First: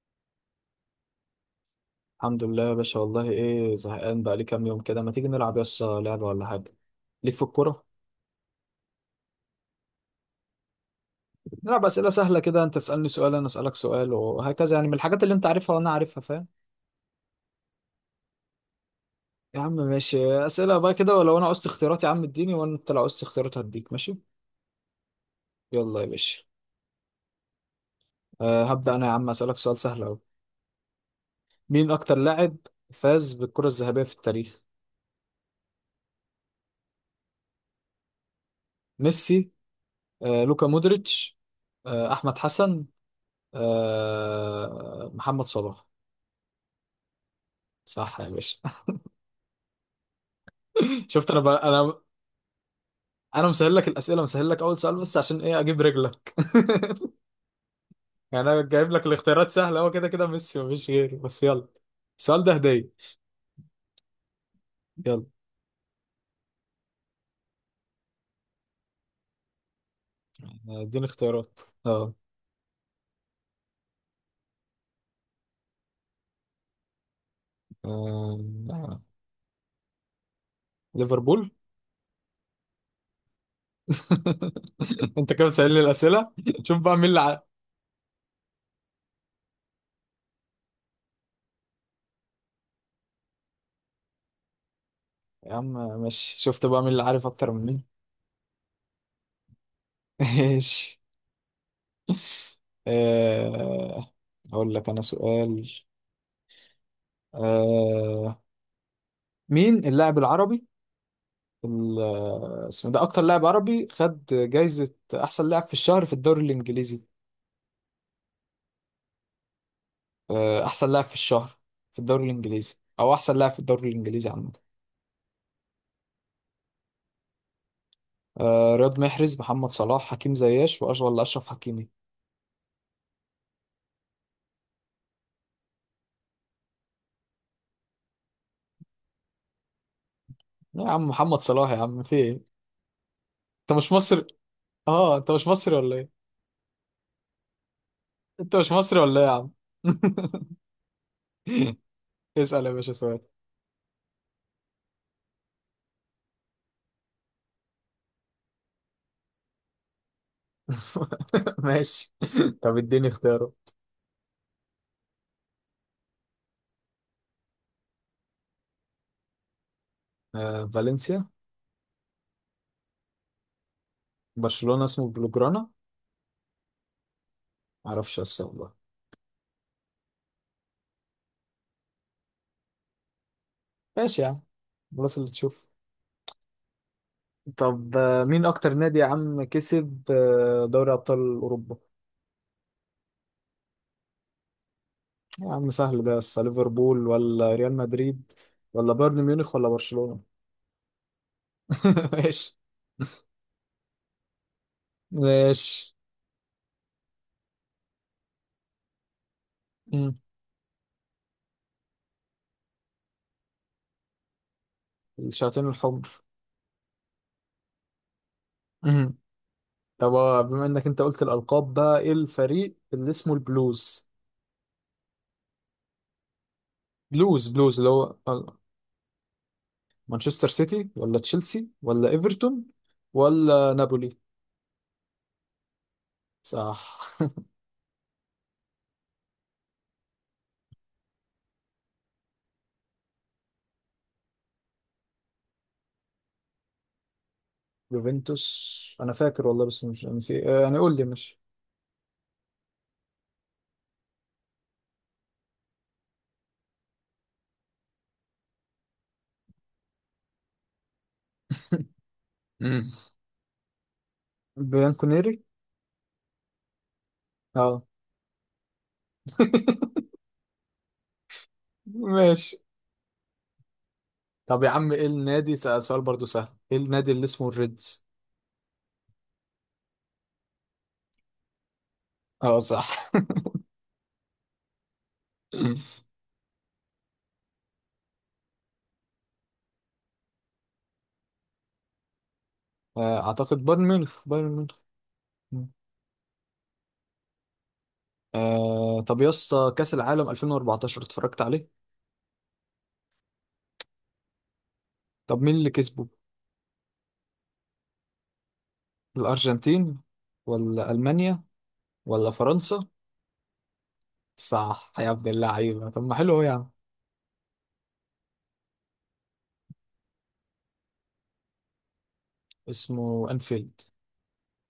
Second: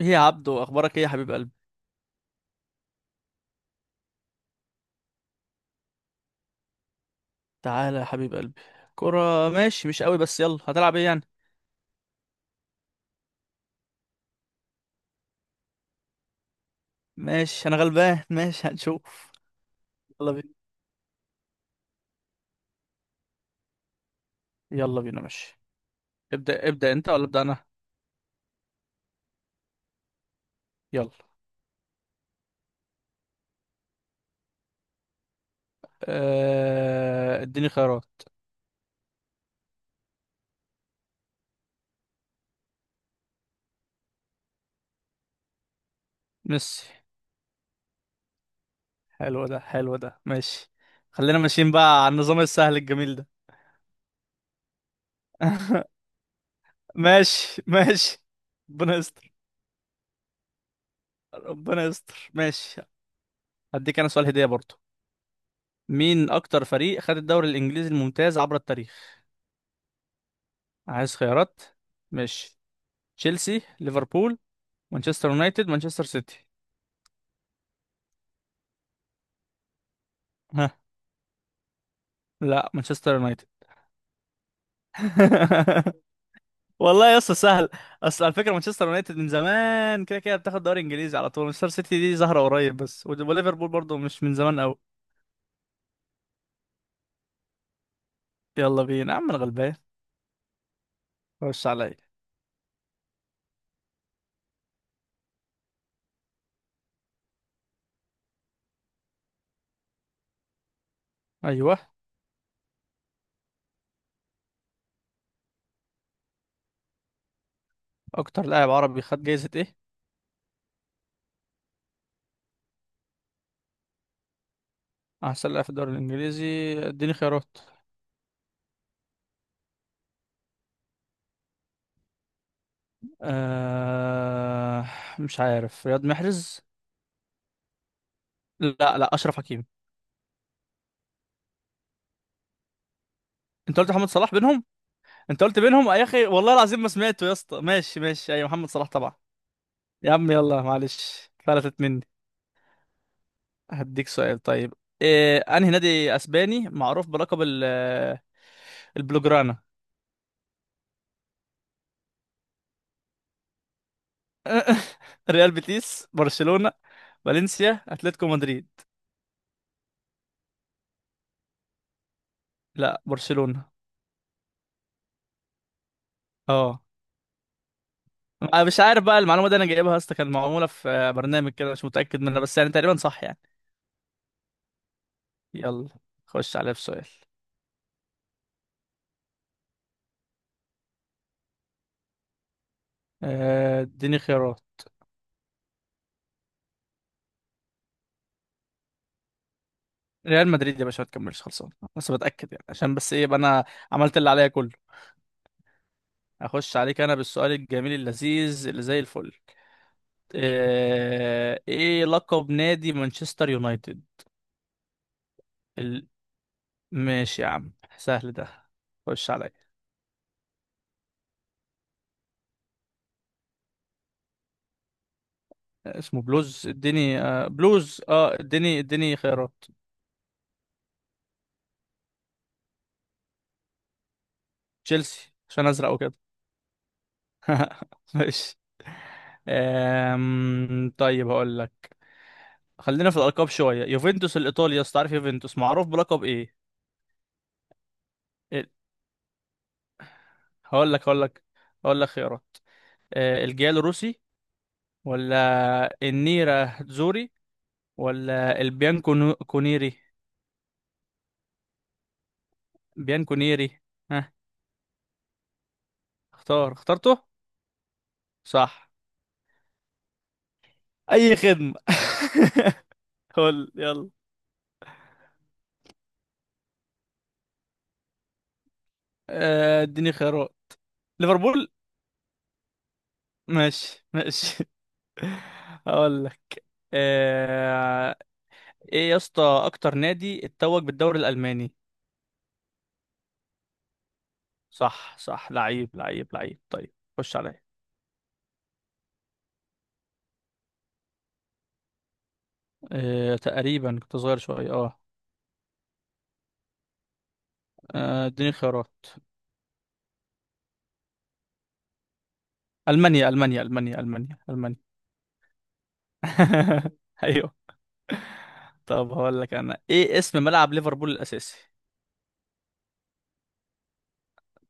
ايه يا عبدو، اخبارك؟ ايه يا حبيب قلبي. الحمد لله يا باشا، والله ايه زهقان بقى لي كام يوم كده، ما تيجي نلعب يس لعبة ولا حاجة ليك في الكورة؟ تعالى يا حبيب قلبي. كرة ماشي، مش قوي بس يلا، هتلعب ايه يعني؟ نلعب أسئلة سهلة كده، انت تسألني سؤال انا أسألك سؤال وهكذا، يعني من الحاجات اللي انت عارفها وانا عارفها، فاهم؟ ماشي انا غلبان. ماشي هنشوف. يا عم يلا ماشي، بينا، أسئلة بقى كده، ولو انا عوزت اختيارات يا عم اديني، وانت لو عوزت اختيارات هديك، ماشي. يلا بينا ماشي. يلا يا باشا. ابدأ، ابدأ انت ولا ابدأ انا؟ أه هبدأ انا، يا عم أسألك سؤال سهل أوي. يلا. مين اكتر لاعب فاز بالكرة الذهبية في التاريخ؟ اديني خيارات. ميسي، لوكا مودريتش، أحمد حسن، محمد صلاح. ميسي. صح يا باشا. حلو ده، حلو ده ماشي. شفت، خلينا انا بقى ماشيين انا بقى على النظام السهل الجميل ده. انا مسهل لك الاسئله، مسهل لك اول سؤال بس، عشان ايه؟ اجيب رجلك. ماشي ماشي. يعني انا جايب ربنا لك يستر، الاختيارات سهله، هو كده كده ميسي مفيش غيره، بس يلا. ربنا يستر السؤال ده ماشي. هديه. هديك انا سؤال هدية برضو. يلا. مين اكتر فريق خد الدوري الانجليزي الممتاز عبر التاريخ؟ اديني عايز اختيارات. خيارات. اه. مش تشيلسي، ليفربول، مانشستر يونايتد، مانشستر سيتي. آه، ها. ليفربول. لا، مانشستر يونايتد. انت كده بتسألني الاسئله؟ شوف بقى مين والله يا اللي اسطى سهل. اصل على فكره مانشستر يونايتد من زمان كده كده بتاخد دوري انجليزي على طول، مانشستر سيتي دي ظاهره قريب، بس وليفربول برضو مش من زمان قوي. يا عم ماشي، شفت بقى مين اللي عارف اكتر مني. يلا بينا يا عم، انا غلبان. ماشي. خش عليا. آه، اقول لك انا سؤال. آه، مين اللاعب العربي ايوه. ال- اسمه ده، اكتر لاعب عربي خد جايزة احسن لاعب في الشهر في الدوري الانجليزي؟ اكتر لاعب عربي خد جايزه ايه؟ احسن لاعب في الشهر في الدوري الانجليزي، او احسن لاعب في الدوري الانجليزي عامة. احسن لاعب في الدوري الانجليزي. اديني خيارات. رياض محرز، محمد صلاح، حكيم زياش، ولا اشرف حكيمي. آه... مش عارف، رياض محرز. لا لا، اشرف حكيمي. لا يا عم محمد صلاح، يا عم في ايه؟ انت انت قلت مش محمد مصري؟ صلاح بينهم. اه انت انت مش قلت مصري بينهم ولا يا ايه؟ اخي، والله العظيم ما سمعته يا اسطى. ماشي ماشي، ايوه انت محمد مش صلاح مصري طبعا. ولا ايه يا عم؟ يا عم يلا، معلش فلتت مني. اسأل يا باشا سؤال. هديك سؤال طيب. إيه، انهي نادي اسباني معروف بلقب البلوجرانا؟ ماشي. طب اديني اختياره. ريال بيتيس، برشلونة، فالنسيا، اتلتيكو مدريد. فالنسيا. لا، برشلونة. برشلونة اسمه بلوجرانا؟ اه. معرفش بس انا والله. مش عارف بقى المعلومة دي، انا جايبها يا اسطى كان معمولة في برنامج كده، مش متأكد منها بس يعني تقريبا صح يعني. ماشي يا عم، خلاص اللي تشوف. يلا. خش عليا بسؤال. طب مين اكتر نادي يا عم كسب دوري ابطال اوروبا؟ اديني خيارات. يا عم سهل ده، بس ليفربول ولا ريال مدريد، ولا بايرن ميونخ ولا برشلونة؟ ريال مدريد يا باشا، ما تكملش خلصان. بس بتأكد ماشي. يعني، عشان بس ايه يبقى انا عملت اللي عليا كله. ماشي. اخش عليك انا بالسؤال الجميل اللذيذ اللي زي الفل. مم. إيه لقب نادي مانشستر يونايتد؟ الشياطين ال... الحمر. ماشي يا عم، سهل ده. مم. خش عليا. طب بما انك انت قلت الالقاب بقى، ايه الفريق اللي اسمه البلوز؟ اسمه بلوز. اديني بلوز آه بلوز اللي بلوز هو، اه، اديني خيارات. مانشستر سيتي ولا تشيلسي ولا ايفرتون، ولا نابولي؟ تشيلسي، عشان ازرق وكده. صح. ماشي. طيب هقول لك. خلينا في الالقاب شويه، يوفنتوس الايطالي يا اسطى، عارف يوفنتوس معروف بلقب ايه؟ يوفنتوس انا فاكر والله بس مش نسي، يعني هقول قول لك، لي هقول مش. لك، هقول لك خيارات. الجيال الروسي، ولا النيرة زوري، ولا البيان كونيري. امم بيان كونيري. ها. بيان كونيري. اختار اخترته. اه. صح. اي خدمة. ماشي. قول يلا. طب يا عم ايه النادي، سأل سؤال برضو سهل، ايه النادي اللي اسمه الريدز؟ اديني خيارات. ليفربول. اه صح. ماشي ماشي. هقول لك. آه، ايه يا اسطى اكتر نادي اتوج بالدوري الالماني؟ اعتقد بايرن ميونخ، بايرن ميونخ. صح صح، مم. لعيب لعيب لعيب، طيب خش عليا. طب يا اسطى كأس العالم 2014 اتفرجت عليه؟ تقريبا كنت صغير شوية، اه. طب مين اللي كسبه؟ اديني خيارات. الارجنتين ولا المانيا ولا فرنسا؟ المانيا، المانيا، المانيا، المانيا، المانيا. صح يا ابن اللعيبه، طب ما حلو أهو يا عم. ايوه. طب هقول لك انا، ايه اسم ملعب ليفربول الاساسي؟ اسمه انفيلد.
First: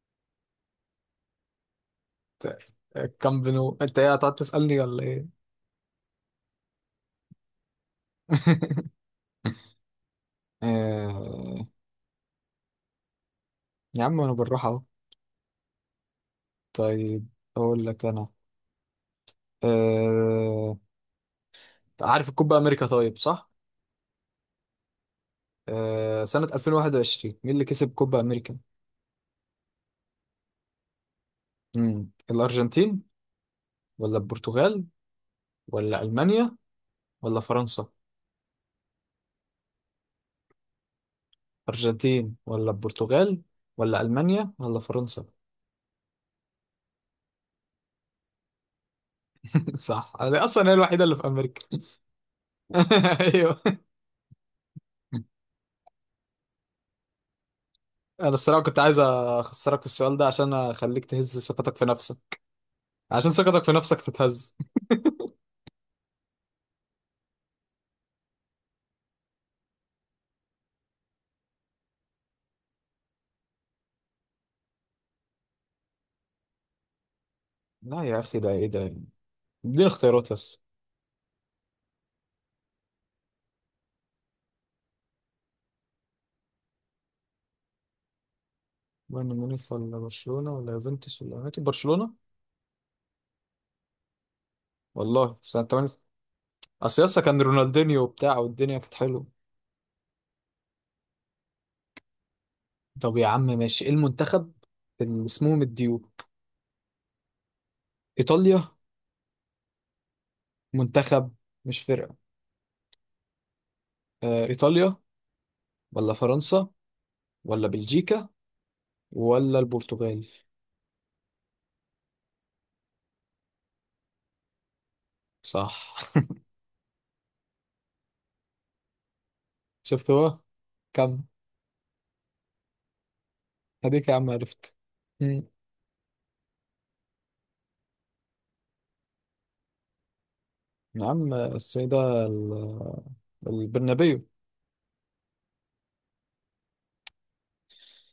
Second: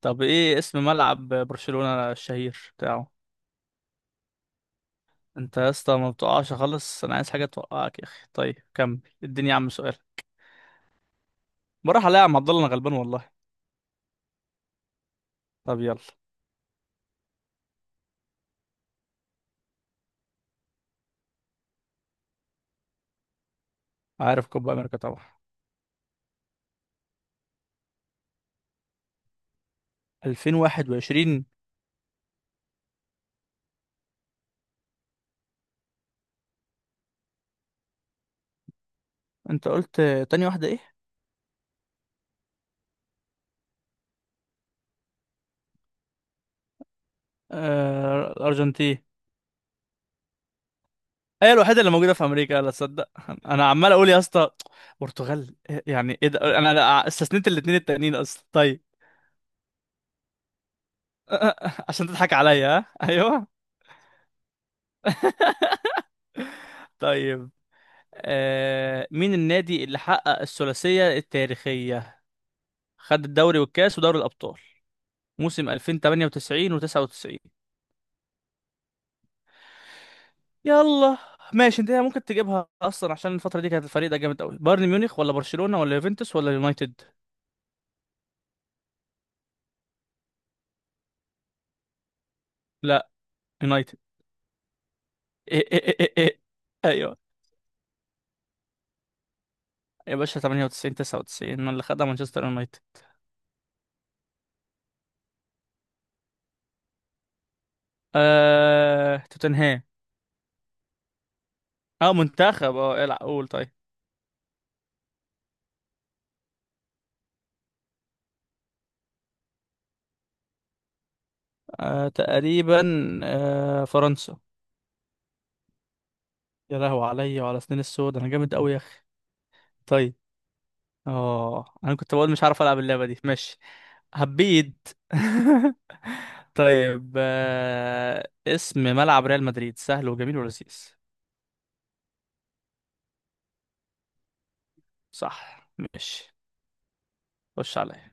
طب ايه اسم ملعب برشلونة الشهير بتاعه؟ كامب نو، انت ايه هتقعد تسألني ولا ايه؟ انت يا اسطى ما بتقعش خالص، انا عايز حاجه توقعك يا اخي. طيب كمل اديني يا عم سؤال. آه، بروح الاقي يا عم عبد الله، انا غلبان والله. يا عم انا بالراحة اهو. طب يلا. طيب اقول لك انا، آه، عارف الكوبا امريكا طيب، صح؟ عارف كوبا امريكا طبعا. سنة 2021 مين اللي كسب كوبا امريكا؟ 2021. مم. الارجنتين ولا البرتغال، ولا المانيا ولا فرنسا؟ انت قلت، تاني واحده ايه؟ ارجنتين ولا البرتغال، ولا المانيا ولا فرنسا؟ آه الارجنتين. صح، انا اصلا هي الوحيدة اللي في هي امريكا. الوحيده اللي موجوده في امريكا، لا تصدق. انا ايوه. عمال اقول يا اسطى، برتغال يعني ايه ده، أنا استثنيت الاثنين التانيين انا اصلا. الصراحه كنت طيب. عايز اخسرك في السؤال ده عشان اخليك تهز ثقتك في عشان نفسك. تضحك عليا. ها عشان ايوه. ثقتك في نفسك تتهز. طيب. مين النادي اللي حقق الثلاثيه التاريخيه، خد الدوري والكاس ودوري الابطال موسم 2098 و99؟ لا يا اخي ده ايه ده؟ اديني اختيارات بس. يلا. ماشي، انت ممكن تجيبها اصلا عشان الفتره دي كانت الفريق ده جامد قوي. بايرن ميونخ ولا برشلونه ولا يوفنتوس ولا يونايتد؟ بايرن ميونخ ولا برشلونه، ولا يوفنتوس ولا يونايتد؟ برشلونه. لا، يونايتد. والله سنه إيه 8، إيه إيه إيه. إيه. اصل ايوه. يسا كان رونالدينيو وبتاع والدنيا كانت حلوه. يا باشا 98 99 اللي خدها مانشستر يونايتد. طب يا عم ماشي، ايه المنتخب اللي اسمهم الديوك؟ ايطاليا، توتنهام. منتخب مش اه فرقه. منتخب، اه العب قول. طيب. ايطاليا ولا فرنسا، ولا بلجيكا ولا البرتغال؟ تقريبا. فرنسا. صح. يا لهوي عليا وعلى سنين السود، انا جامد قوي يا اخي. شفت طيب. هو. كم. اه انا كنت بقول مش عارف العب اللعبه دي، ماشي. هديك يا عم عرفت. هبيد. مم. طيب، اسم ملعب ريال مدريد سهل وجميل ولذيذ. يا عم السيدة البرنابيو. صح ماشي. خش عليا.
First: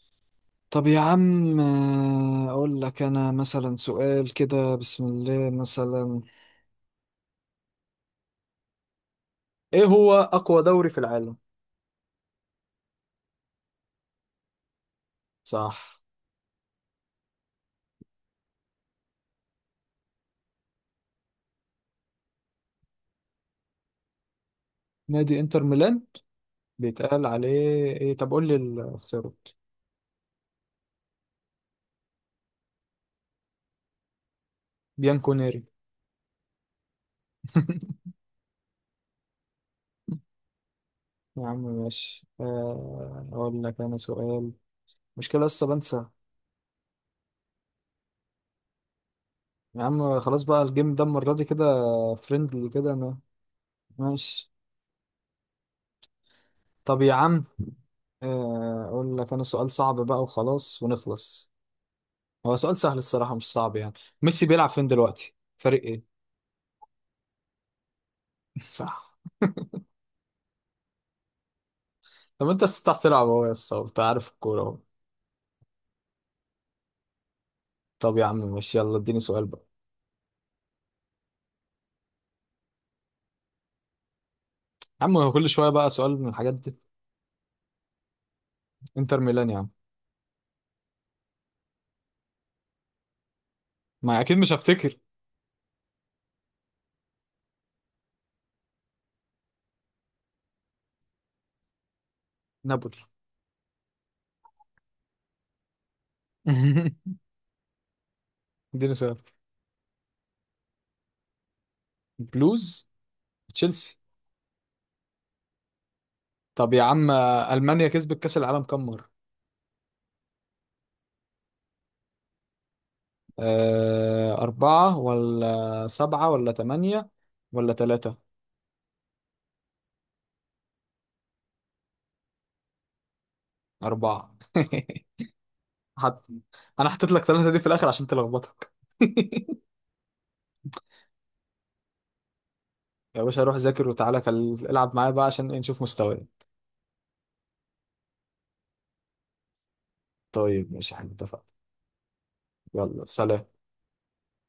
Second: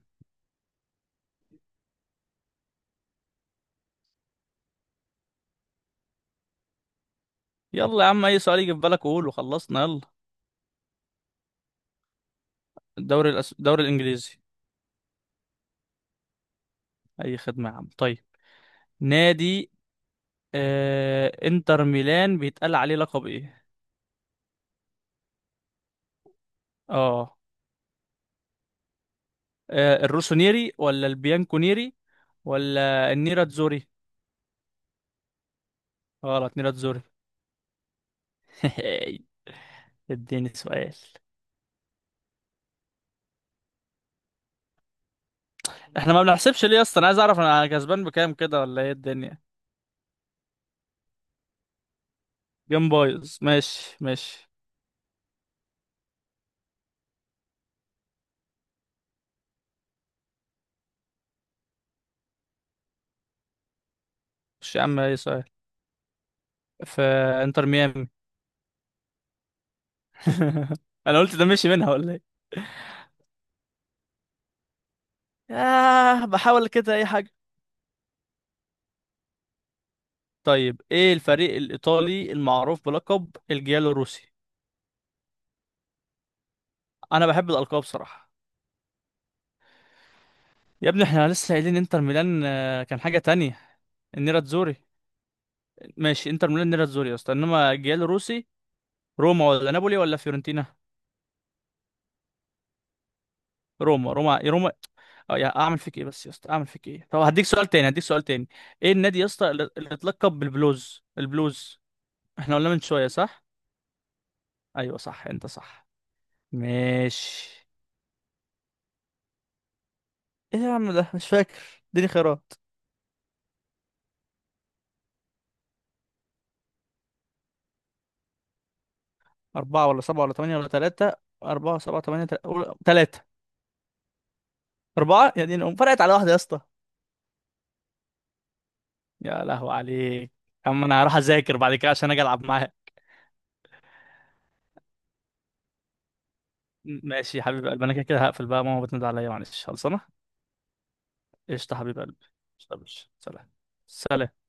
طب يا عم، أقول لك أنا مثلا سؤال كده، بسم الله، مثلا، يلا يا عم، اي سؤال يجي في بالك قول وخلصنا إيه يلا. هو أقوى دوري في العالم؟ الدوري الانجليزي. صح. اي خدمه يا عم. طيب. نادي انتر ميلان بيتقال عليه لقب ايه؟ نادي انتر ميلان بيتقال اه. عليه، إيه؟ طب قول لي الاختيارات. الروسونيري ولا البيانكونيري ولا النيراتزوري؟ بيانكونيري. غلط، نيراتزوري. اديني سؤال. يا عم ماشي، أقول لك أنا سؤال، مشكلة لسه بنسى. احنا ما بنحسبش ليه اصلا، انا عايز اعرف انا كسبان بكام كده ولا ايه الدنيا؟ يا عم خلاص بقى، الجيم ده المرة دي كده فريندلي جيم كده أنا. بايظ، ماشي ماشي. ماشي. طب يا عم، اقول لك انا سؤال صعب بقى وخلاص ونخلص. هو سؤال سهل الصراحة مش صعب يعني. ميسي بيلعب مش يا فين عم اي دلوقتي، سؤال. فريق ايه؟ في انتر ميامي. صح. انا قلت ده مشي منها ولا ايه؟ طب انت تستطيع تلعب اهو يا اسطى، انت عارف الكورة اهو. آه بحاول كده اي حاجه. طب يا عم ماشي، يلا اديني سؤال بقى. طيب، ايه الفريق الايطالي المعروف بلقب الجيالو روسي؟ يا عم هو كل شوية بقى سؤال من الحاجات دي. انا بحب الالقاب بصراحه. انتر ميلان يا عم، يا ابني احنا لسه قايلين انتر ميلان، كان حاجه تانية. ما اكيد النيرة مش تزوري. هفتكر. ماشي، انتر ميلان نيرة تزوري يا اسطى، انما الجيل الروسي. روما ولا نابولي ولا فيورنتينا؟ نابولي. روما روما روما. اه، يا اعمل فيك ايه بس يا اسطى، اعمل فيك ايه؟ طب هديك سؤال تاني، هديك سؤال تاني. ايه اديني سؤال. النادي يا اسطى اللي اتلقب بالبلوز؟ البلوز. احنا قلنا من بلوز، شويه صح. تشيلسي. ايوه صح، انت صح. طب يا عم، ماشي. المانيا كسبت كأس العالم كام مرة؟ ايه يا عم، ده مش فاكر، اديني خيارات. أه أربعة ولا سبعة ولا تمانية، ولا تلاتة؟ اربعة ولا سبعة ولا تمانية ولا تلاتة؟ أربعة، سبعة، تمانية، تلاتة. أربعة. أربعة يعني، أم فرقت على حد، واحدة يا اسطى. انا حطيت لك ثلاثة دي في الاخر عشان تلخبطك. يا لهو عليك. يا عم أنا هروح أذاكر بعد كده عشان أجي ألعب معاها. يا باشا روح ذاكر وتعالى، العب معايا بقى عشان نشوف مستواي. ماشي يا حبيب قلبي، أنا كده كده هقفل بقى، ماما بتنادي عليا، معلش خلصانة. طيب ماشي، احنا اتفقنا. قشطة يا حبيب قلبي. قشطة يا يلا باشا. سلام. سلام. سلام.